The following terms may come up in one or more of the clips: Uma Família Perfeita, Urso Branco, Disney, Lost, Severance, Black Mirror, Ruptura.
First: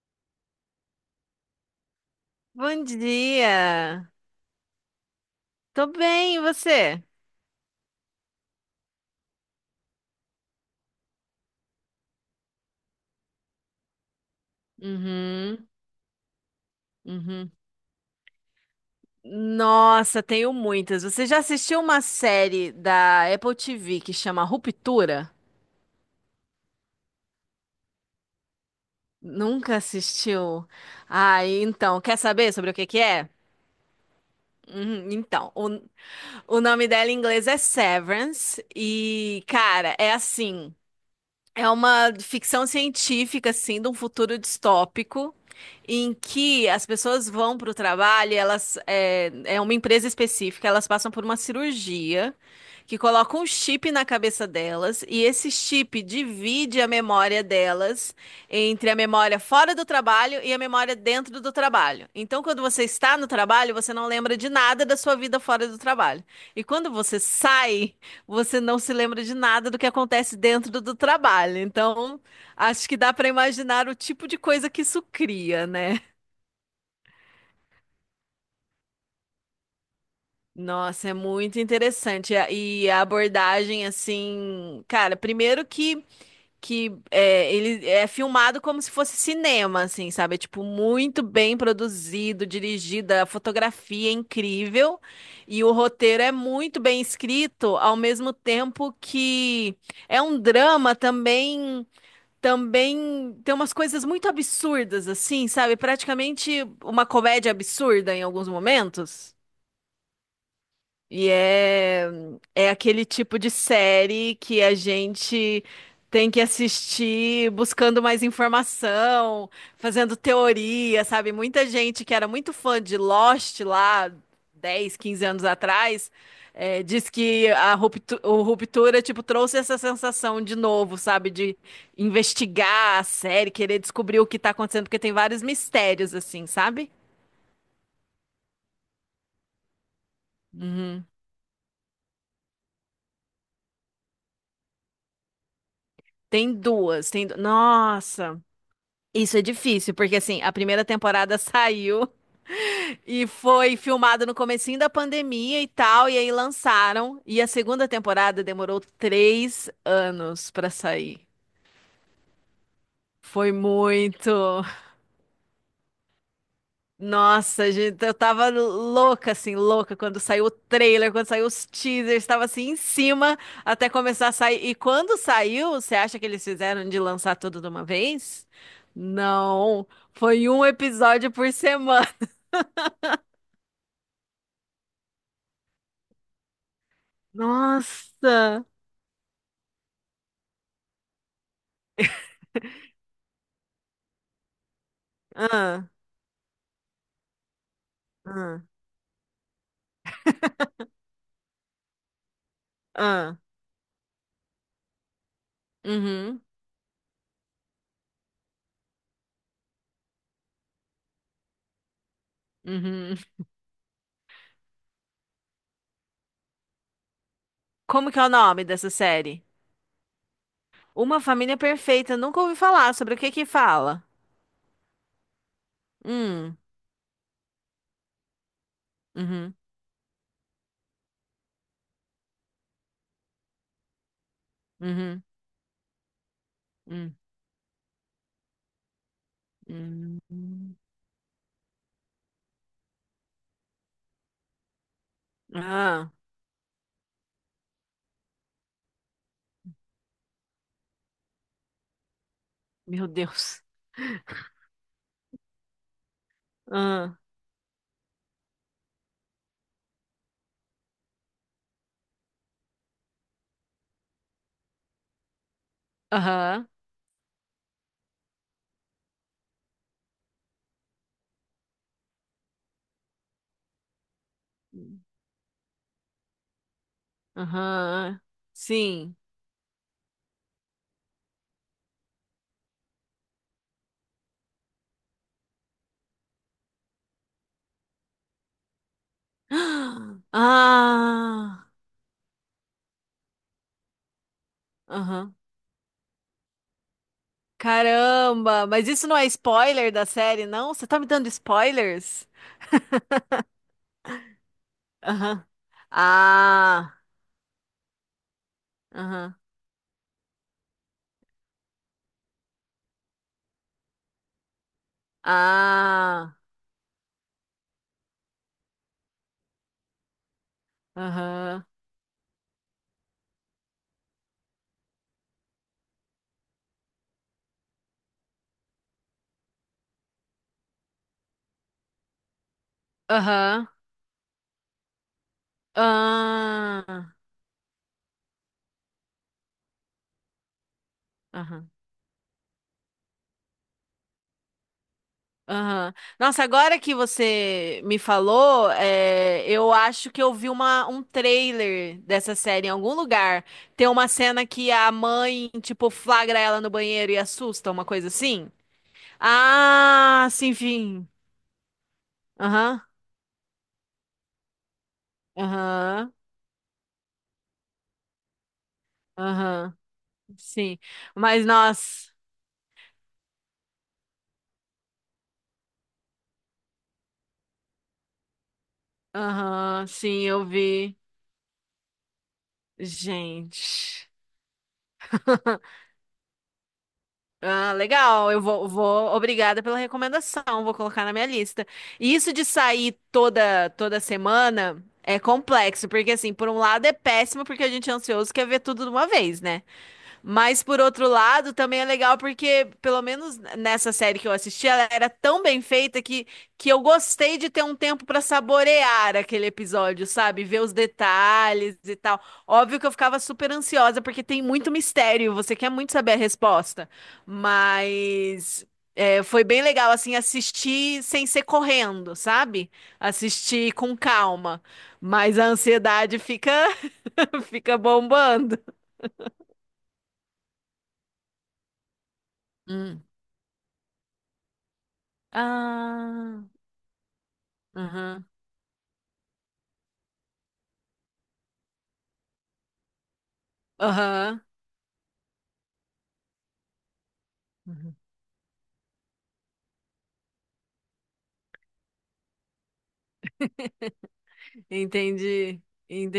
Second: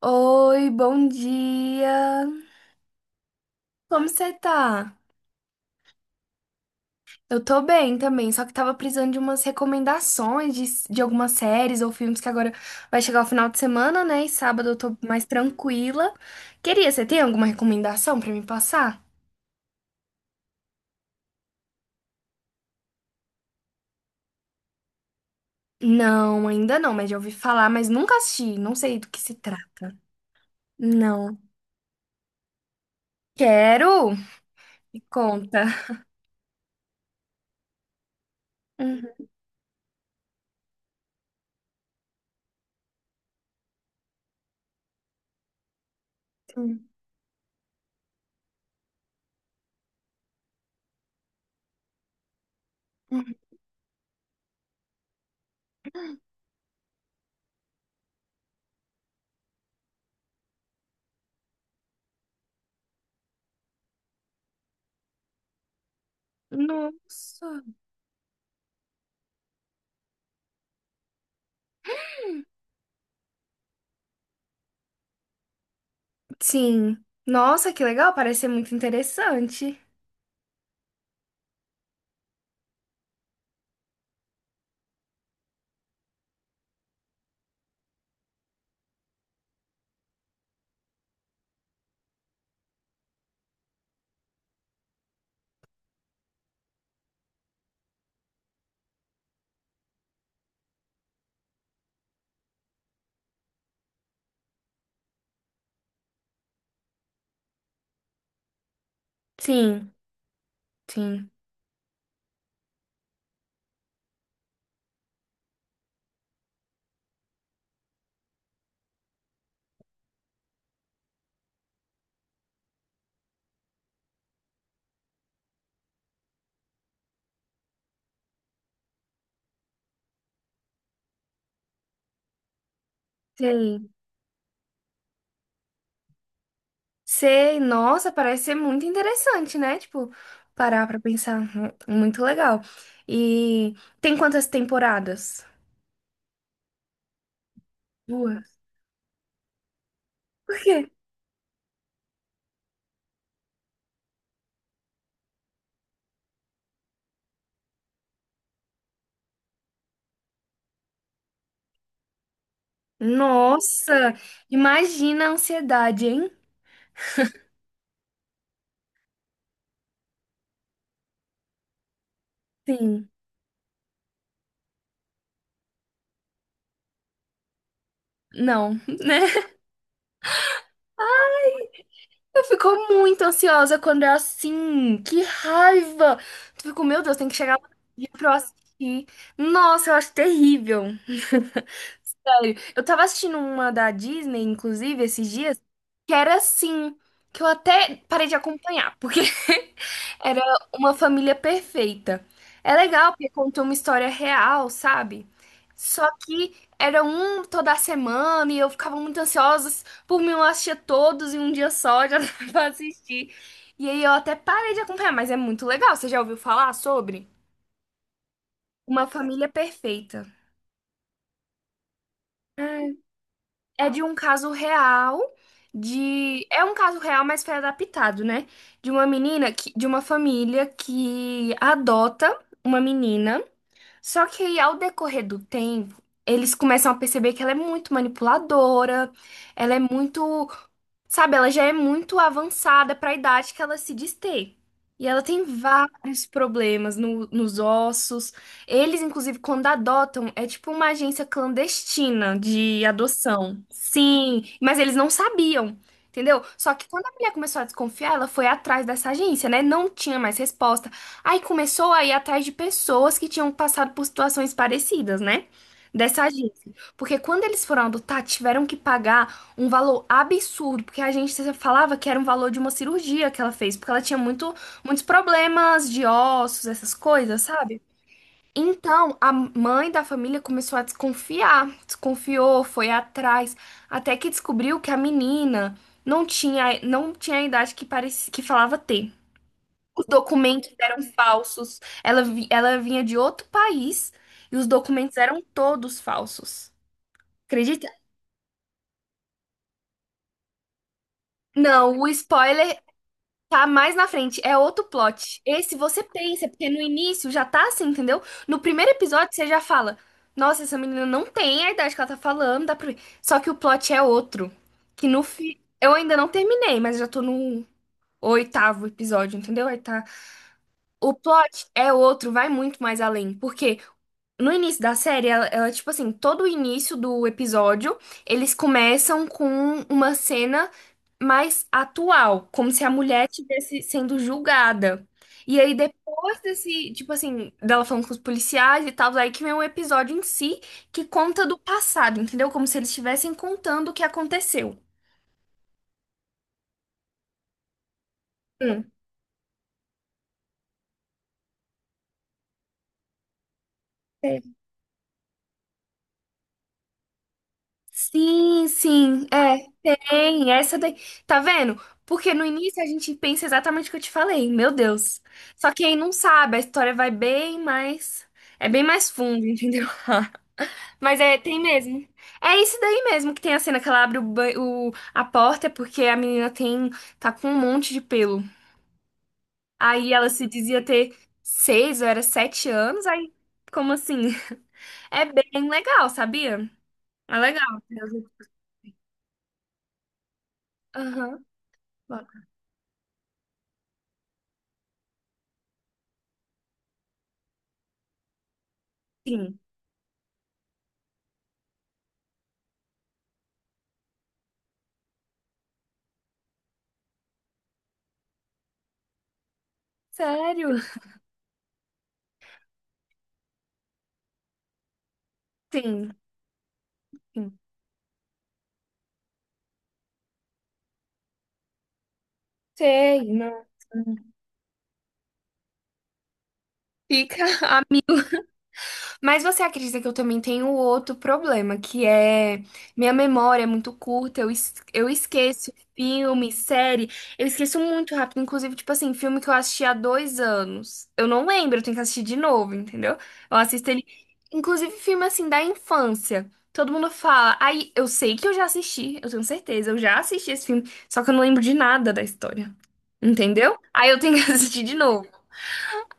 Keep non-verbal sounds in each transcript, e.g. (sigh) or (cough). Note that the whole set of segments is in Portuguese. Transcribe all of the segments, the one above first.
Oi, bom dia. Bom Como dia. você tá? Tô bem, e você? Eu tô bem também, só que tava precisando de umas recomendações de algumas séries ou filmes que agora vai chegar o final de semana, né? E sábado eu tô mais Uhum, tranquila. Queria, você tem alguma uhum. recomendação pra me passar? Nossa, tenho muitas. Você já assistiu uma série da Apple TV que chama Ruptura? Não, ainda não, mas já ouvi falar, mas nunca assisti, não sei do que se Nunca trata. assistiu? Não. Ah, então, quer saber sobre o que que é? Quero? Me Uhum. Então, conta. o nome dela em inglês é Severance Uhum. e, cara, é assim. É uma ficção científica, assim, de um futuro distópico, em que as pessoas vão para o trabalho, e elas é uma empresa específica, elas passam por uma cirurgia que Uhum. coloca um chip na cabeça delas, e esse chip divide a memória delas entre a memória fora do trabalho e a memória dentro do trabalho. Então, quando você está no trabalho, você não lembra de nada da sua vida fora do trabalho. E quando você Nossa. sai você não se lembra de nada do que acontece dentro do trabalho. Então, acho que dá para imaginar o tipo de coisa que isso cria, né? Sim. Nossa, que legal, parece ser muito interessante. Nossa, é muito interessante. E a abordagem, assim, cara, primeiro que. Que é, ele é filmado como se fosse cinema, assim, sabe? É, tipo, muito bem produzido, dirigida, a fotografia é incrível e o roteiro é muito bem escrito, ao mesmo tempo que é um drama também tem umas coisas muito absurdas, assim, sabe? Praticamente uma comédia absurda em alguns momentos. Sim. E Sim. é, é aquele tipo de série que a gente tem que assistir buscando mais informação, fazendo teoria, sabe? Muita gente que era muito fã de Lost lá 10 15 anos atrás, diz que o Ruptura, tipo, trouxe essa sensação de novo, sabe? De investigar a série, querer Sei. descobrir o que tá acontecendo, porque tem vários mistérios, assim, sabe? Sei. Nossa, parece ser muito interessante, né? Tipo, parar pra Uhum. pensar. Muito legal. E tem quantas temporadas? Tem duas, Nossa! Duas. Isso é difícil, porque assim, a Por primeira quê? temporada (laughs) saiu e foi filmada no comecinho da pandemia e tal, e aí lançaram. E a segunda temporada demorou 3 anos pra sair. Foi Nossa, muito. imagina a ansiedade, hein? Nossa, gente, eu tava louca, assim, louca quando saiu o trailer, quando saiu os teasers, tava assim em Sim. cima até começar a sair. E quando saiu, você acha que eles fizeram de lançar tudo de uma vez? Não, (laughs) né? Não, foi um episódio por semana. Eu fico muito ansiosa quando é assim. Que raiva! Tu ficou, meu Deus, tem que chegar lá pra eu Nossa! assistir. Nossa, eu acho terrível. Olha, eu tava assistindo uma da Disney, inclusive, esses dias, Ah, que era assim, que eu até parei de ah, acompanhar, porque (laughs) era uma família perfeita. É legal, porque ah. conta uma história real, sabe? Só Uhum, que era um toda semana e eu ficava muito ansiosa. Por mim, eu assistia todos em um dia só, já (laughs) dava pra uhum. assistir. E aí eu até parei de acompanhar, mas é muito legal. Você já ouviu falar sobre Como que é o nome dessa Uma série? Família Perfeita? Uma Família Perfeita. Nunca ouvi falar sobre o que que É de fala. um caso real, de Hum, é um caso real, mas foi adaptado, né? De uma menina uhum, que de uma família que adota uma menina, só que aí, ao uhum, decorrer do tempo, eles começam a hum, perceber que ela é muito manipuladora, ela é muito, hum. sabe, ela já é muito avançada para a idade que ela se diz ter. E ela tem Ah, vários problemas nos ossos. Eles, inclusive, quando adotam, é tipo uma agência clandestina de meu adoção. Deus. Sim, mas eles não sabiam, entendeu? Só que quando a Ah, mulher começou a desconfiar, ela foi atrás dessa agência, né? Não tinha mais resposta. Aí começou a ir atrás de pessoas que tinham passado por situações parecidas, né? Dessa aham, agência. Porque quando eles foram adotar, tiveram que pagar um valor absurdo, porque a agência falava que era um valor de uma cirurgia que ela fez, porque ela tinha muitos problemas de ossos, essas coisas, sabe? aham. Então, Sim. a mãe da família começou a desconfiar, desconfiou, foi atrás, até que descobriu que a menina não tinha a idade que parecia, que falava ter. Os (gasps) documentos eram Ah, falsos. Ela vinha de outro país e os documentos aham. eram todos falsos. Acredita? Caramba, mas isso não é spoiler da série, não? Você tá me dando Não, o spoilers? spoiler tá mais na frente. É outro plot. Aham. Esse você pensa, porque no Ah. início já tá assim, entendeu? No primeiro episódio Aham. você já fala: "Nossa, essa menina não tem a idade que ela tá falando. Dá pra ver." Só que o plot é outro. Que no fi... Eu ainda não Ah, terminei, mas já tô no oitavo episódio, entendeu? Aí tá. O aham. plot é outro, vai muito mais além. Porque no início da série, ela, tipo assim, todo o início do episódio, eles começam com uma cena mais atual, como se a mulher Aham. estivesse sendo julgada. E aí, depois desse, tipo Ah, assim, dela falando com os policiais e tal, aí que vem um episódio em si que conta do aham. passado, entendeu? Como se eles estivessem contando o que aconteceu. Aham. Nossa, agora que você me falou, Hum. é, eu acho que eu vi um trailer dessa série em algum lugar. Tem uma cena que a mãe, tipo, flagra ela no banheiro e assusta, uma coisa assim. Sim, sim, é, Ah, tem, sim, essa daí, sim. tá vendo? Porque no Aham, início a gente pensa exatamente o que eu te falei, meu Deus. Só que aí não aham, sabe, a história vai bem mais, é bem mais fundo, aham. entendeu? Sim. (laughs) Mas é, Mas, tem mesmo. nossa. É isso daí mesmo, que tem a cena que ela abre a porta, é porque a menina tá com um monte de pelo. Aham, Aí sim, ela eu se dizia vi. ter 6 ou era 7 anos, aí como Gente. assim? (laughs) É bem legal, sabia? É legal. Ah, legal. Eu vou, vou. Obrigada pela recomendação. Vou colocar na minha Aham. lista. E Bom. isso de sair toda semana é complexo, porque assim, por um lado é péssimo porque a gente é ansioso e quer ver tudo de uma vez, Sim. né? Mas por outro lado, também é legal porque, pelo menos nessa série que eu assisti, ela era tão bem feita que eu gostei de ter um tempo para saborear aquele episódio, sabe? Ver os Sério? detalhes e tal. Óbvio que eu ficava super ansiosa porque tem muito mistério, você quer muito Sim, saber a resposta. sim. Mas é, foi bem legal, assim, assistir sem ser correndo, sabe? Sei, não. Assistir com calma. Mas a ansiedade fica, Fica. (laughs) fica bombando. Mas você acredita que eu também tenho outro problema, que é Hum. minha memória é muito curta, eu esqueço Ah, filme, série, eu esqueço muito aham, rápido, inclusive, tipo assim, filme que eu assisti há 2 anos. Eu não lembro, eu tenho que assistir de novo, entendeu? Eu assisto ele, aham. inclusive filme assim da infância. Todo mundo fala, aí Uhum. eu sei que eu já assisti, eu tenho certeza, eu já assisti esse filme, só que eu não lembro de nada da história. Entendeu? Aí eu tenho que (laughs) (laughs) assistir de novo. Entendi,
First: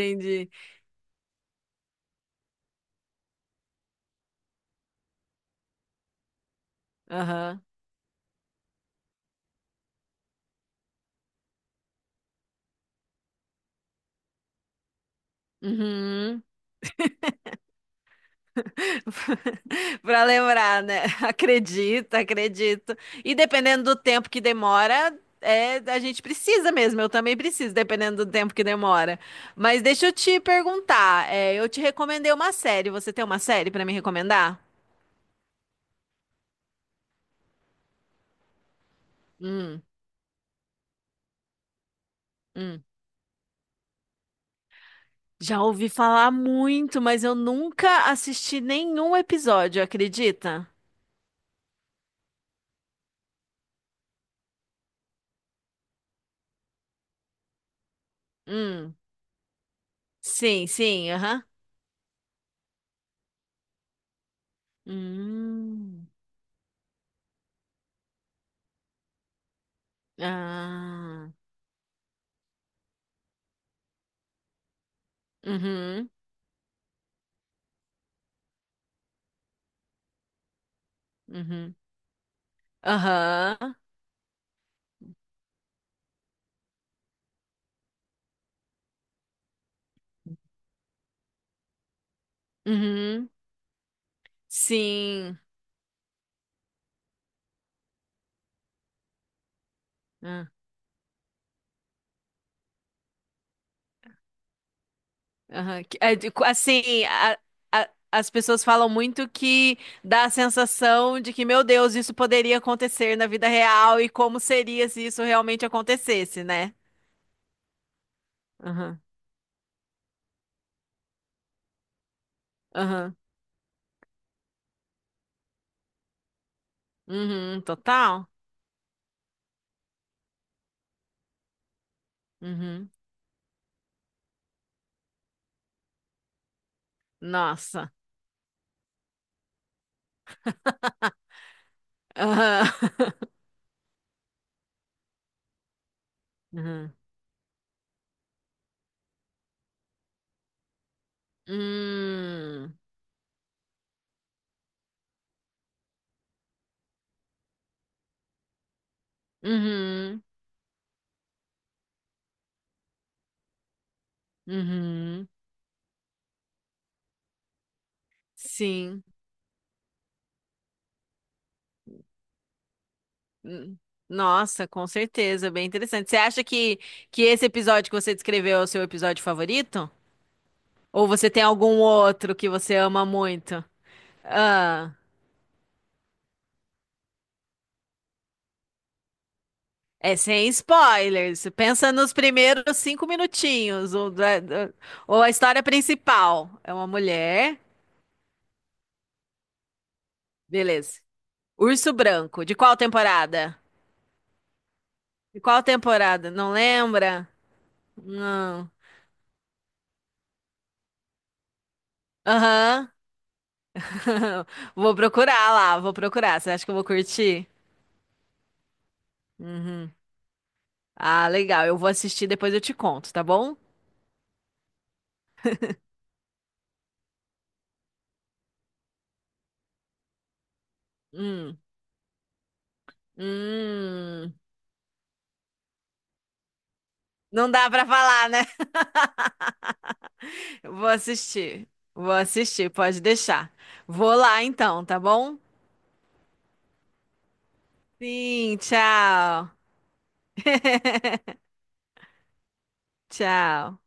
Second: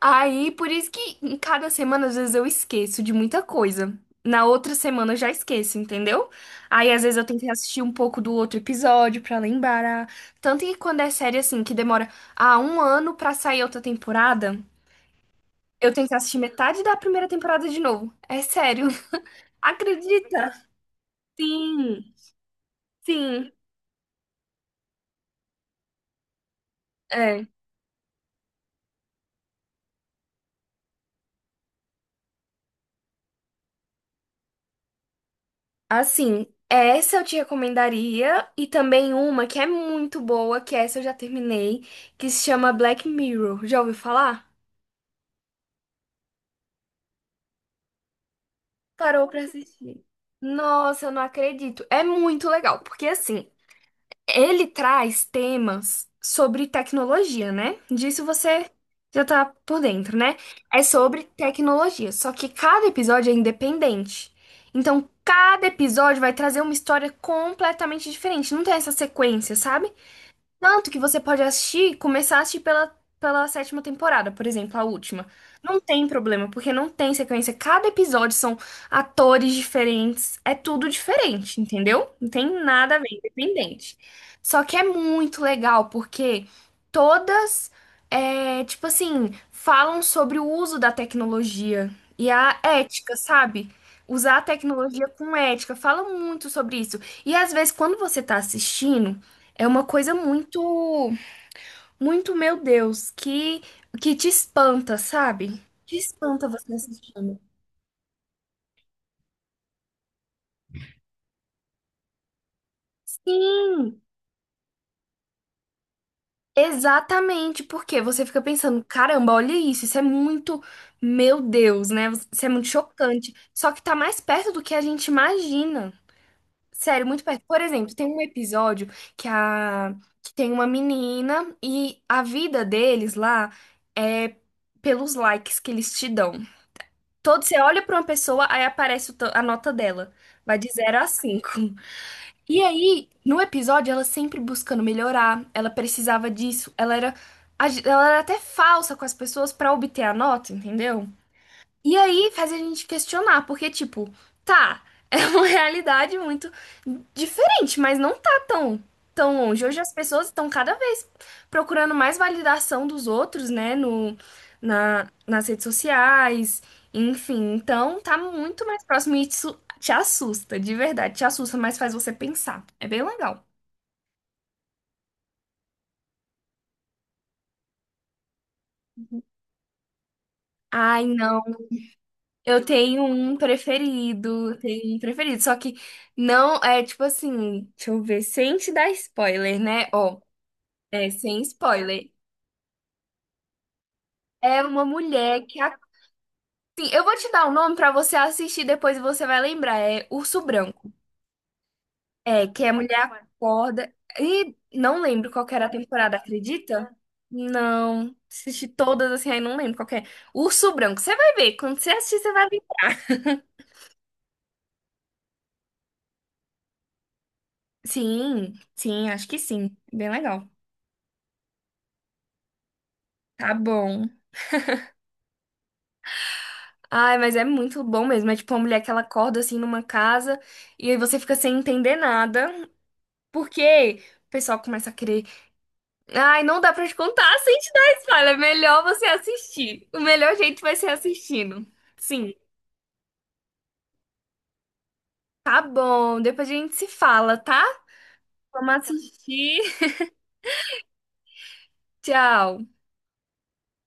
Aí, por isso que em cada semana, às vezes, eu esqueço de muita coisa. Na outra semana eu já esqueço, entendeu? Aí, às vezes, eu tenho que Aham. assistir um pouco do outro episódio pra lembrar. Tanto que quando é série assim, que demora um ano pra sair outra temporada, eu tenho que assistir Uhum. metade da primeira temporada de novo. É sério. (laughs) (laughs) Para Acredita? lembrar, né? (laughs) Sim, Acredito, acredito. E sim. dependendo do tempo que demora, é, a gente precisa mesmo. Eu também É. preciso, dependendo do tempo que demora. Mas deixa eu te perguntar. É, eu te recomendei uma série. Você tem uma série para me recomendar? Assim, essa eu te recomendaria e também uma que é Hum, muito boa, que essa eu já terminei, que se chama hum. Black Mirror. Já ouviu falar? Já ouvi falar muito, mas eu nunca assisti nenhum Parou pra episódio, assistir. acredita? Nossa, eu não acredito. É muito legal, porque assim, ele traz temas sobre tecnologia, né? Disso você Hum, já tá por dentro, né? sim, É sim, sobre aham. tecnologia, só que cada episódio é independente. Então, cada Hum, episódio vai trazer uma história completamente diferente. Não tem essa sequência, sabe? Tanto que você ah, pode assistir, começar a assistir pela sétima temporada, por exemplo, a última. Não tem uhum, problema, porque não tem sequência. Cada episódio são atores diferentes, é tudo diferente, uhum, entendeu? Não tem nada a ver, aham, independente. Só que é muito legal, porque todas, é, tipo assim, falam sobre o uso da tecnologia e a ética, uhum, sabe? Usar a tecnologia com sim, ética, fala muito sobre isso. E às vezes, quando você tá assistindo. É uma coisa ah, muito, muito, meu Deus, que te espanta, sabe? aham. Te espanta você Assim, assistindo. As pessoas falam muito que dá a sensação de que, meu Deus, isso poderia acontecer na vida Sim, real e como seria se isso realmente acontecesse, né? exatamente, porque você fica pensando, Aham, caramba, olha isso, isso é muito, meu Deus, né? Isso é muito aham, chocante. Só que tá mais perto do que a gente imagina. Sério, muito perto. Por uhum, exemplo, tem um total. episódio que a que tem uma menina, e a vida Uhum. deles lá é pelos likes que eles te dão. Todo, você olha Nossa. para uma pessoa, aí aparece a nota dela. Vai de 0 a 5. E Aham. aí, (laughs) no episódio, ela sempre buscando melhorar, ela precisava disso, Uhum. ela era até falsa com as pessoas para obter a nota, entendeu? E aí faz a Hum. gente questionar, porque, tipo, tá, (laughs) é uma realidade muito diferente, mas não tá tão, tão longe. Hoje as Uhum. pessoas estão cada vez procurando mais validação dos outros, né, no, na, Uhum. nas redes sociais, enfim. Então, tá muito mais Sim. próximo e isso te assusta, de verdade, te assusta, mas faz você pensar. É bem legal. Hum. Nossa, com certeza, bem interessante. Você acha que esse episódio que você descreveu é o seu episódio favorito? Ai, Ou você não. tem algum outro que Eu você tenho ama um muito? preferido, Ah, só que não é tipo assim, deixa eu ver, sem te dar spoiler, né? é Ó, sem é sem spoilers. Pensa spoiler. nos primeiros 5 minutinhos. Ou, da- É da- uma ou a mulher que história principal. É uma assim, eu vou te dar o mulher. nome pra você assistir depois e você vai lembrar, é Urso Branco. Beleza. Urso Branco. É, De que a qual mulher temporada? acorda e não lembro De qual que qual era a temporada, temporada? Não acredita? lembra? Não, assisti Não. todas assim, aí não lembro qual que é. Urso Branco, você vai ver, quando você assistir você vai ver. Aham. (laughs) Vou procurar lá, vou procurar. Você acha que eu vou curtir? Sim, sim, acho que sim. Uhum. Bem legal. Ah, legal. Eu vou assistir, depois eu te conto, tá Tá bom? bom. Ai, mas é muito bom mesmo. É tipo uma mulher que ela acorda assim numa casa e aí você fica sem Hum. entender nada, porque o Hum. pessoal começa a querer. Ai, não dá pra te contar Não sem dá te pra dar falar, spoiler. É né? melhor você assistir. O melhor jeito (laughs) vai Vou ser assistindo. assistir. Vou Sim, assistir, pode deixar. Vou lá então, tá bom? tá bom. Depois a gente se fala, tá? Sim, Vamos tchau. assistir. (laughs) Tchau. Tchau.